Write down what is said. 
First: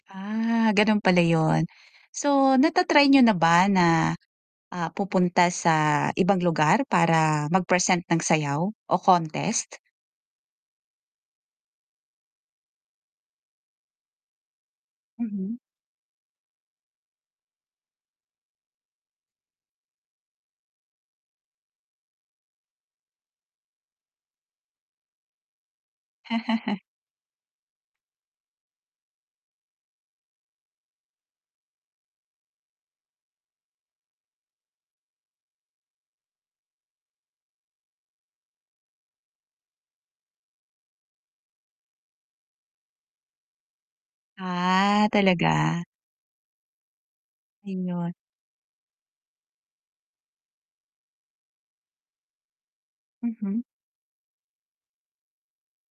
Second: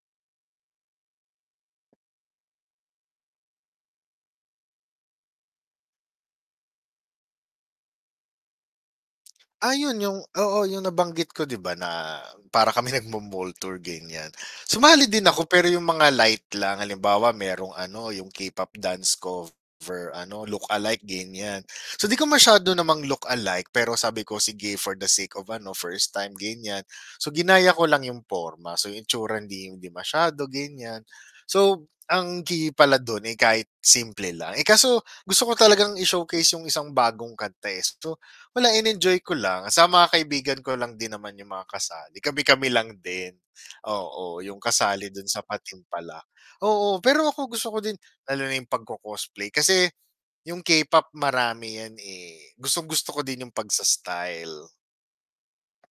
Ah, gano'n pala 'yun. So, nata-try niyo na ba na, ah, pupunta sa ibang lugar para mag-present ng sayaw o contest? Ayun, yung oo, yung nabanggit ko 'di ba na, para kami nagmo-mall tour ganiyan. Sumali din ako Mhm. pero yung mga light lang, halimbawa mayrong ano yung K-pop dance cover ano look-alike, ganiyan. So, 'di ko masyado namang look-like pero sabi ko, sige, for the sake of ano, first time, ganiyan. So ginaya ko lang yung porma, so yung itsura hindi hindi masyado ganiyan. So ang key pala do'n, eh, kahit simple lang. Eh, kaso gusto ko talagang i-showcase yung isang bagong kanta, eh, so wala in-enjoy ko lang saka mga kaibigan ko lang din naman yung mga kasali, kami-kami lang din, oo yung kasali Ah, do'n sa talaga? patimpalak. Oo, pero ako gusto ko din, Ayun. lalo na yung pagco-cosplay, kasi yung K-pop marami yan, eh, gustong-gusto ko din yung Mhm. pagsa-style.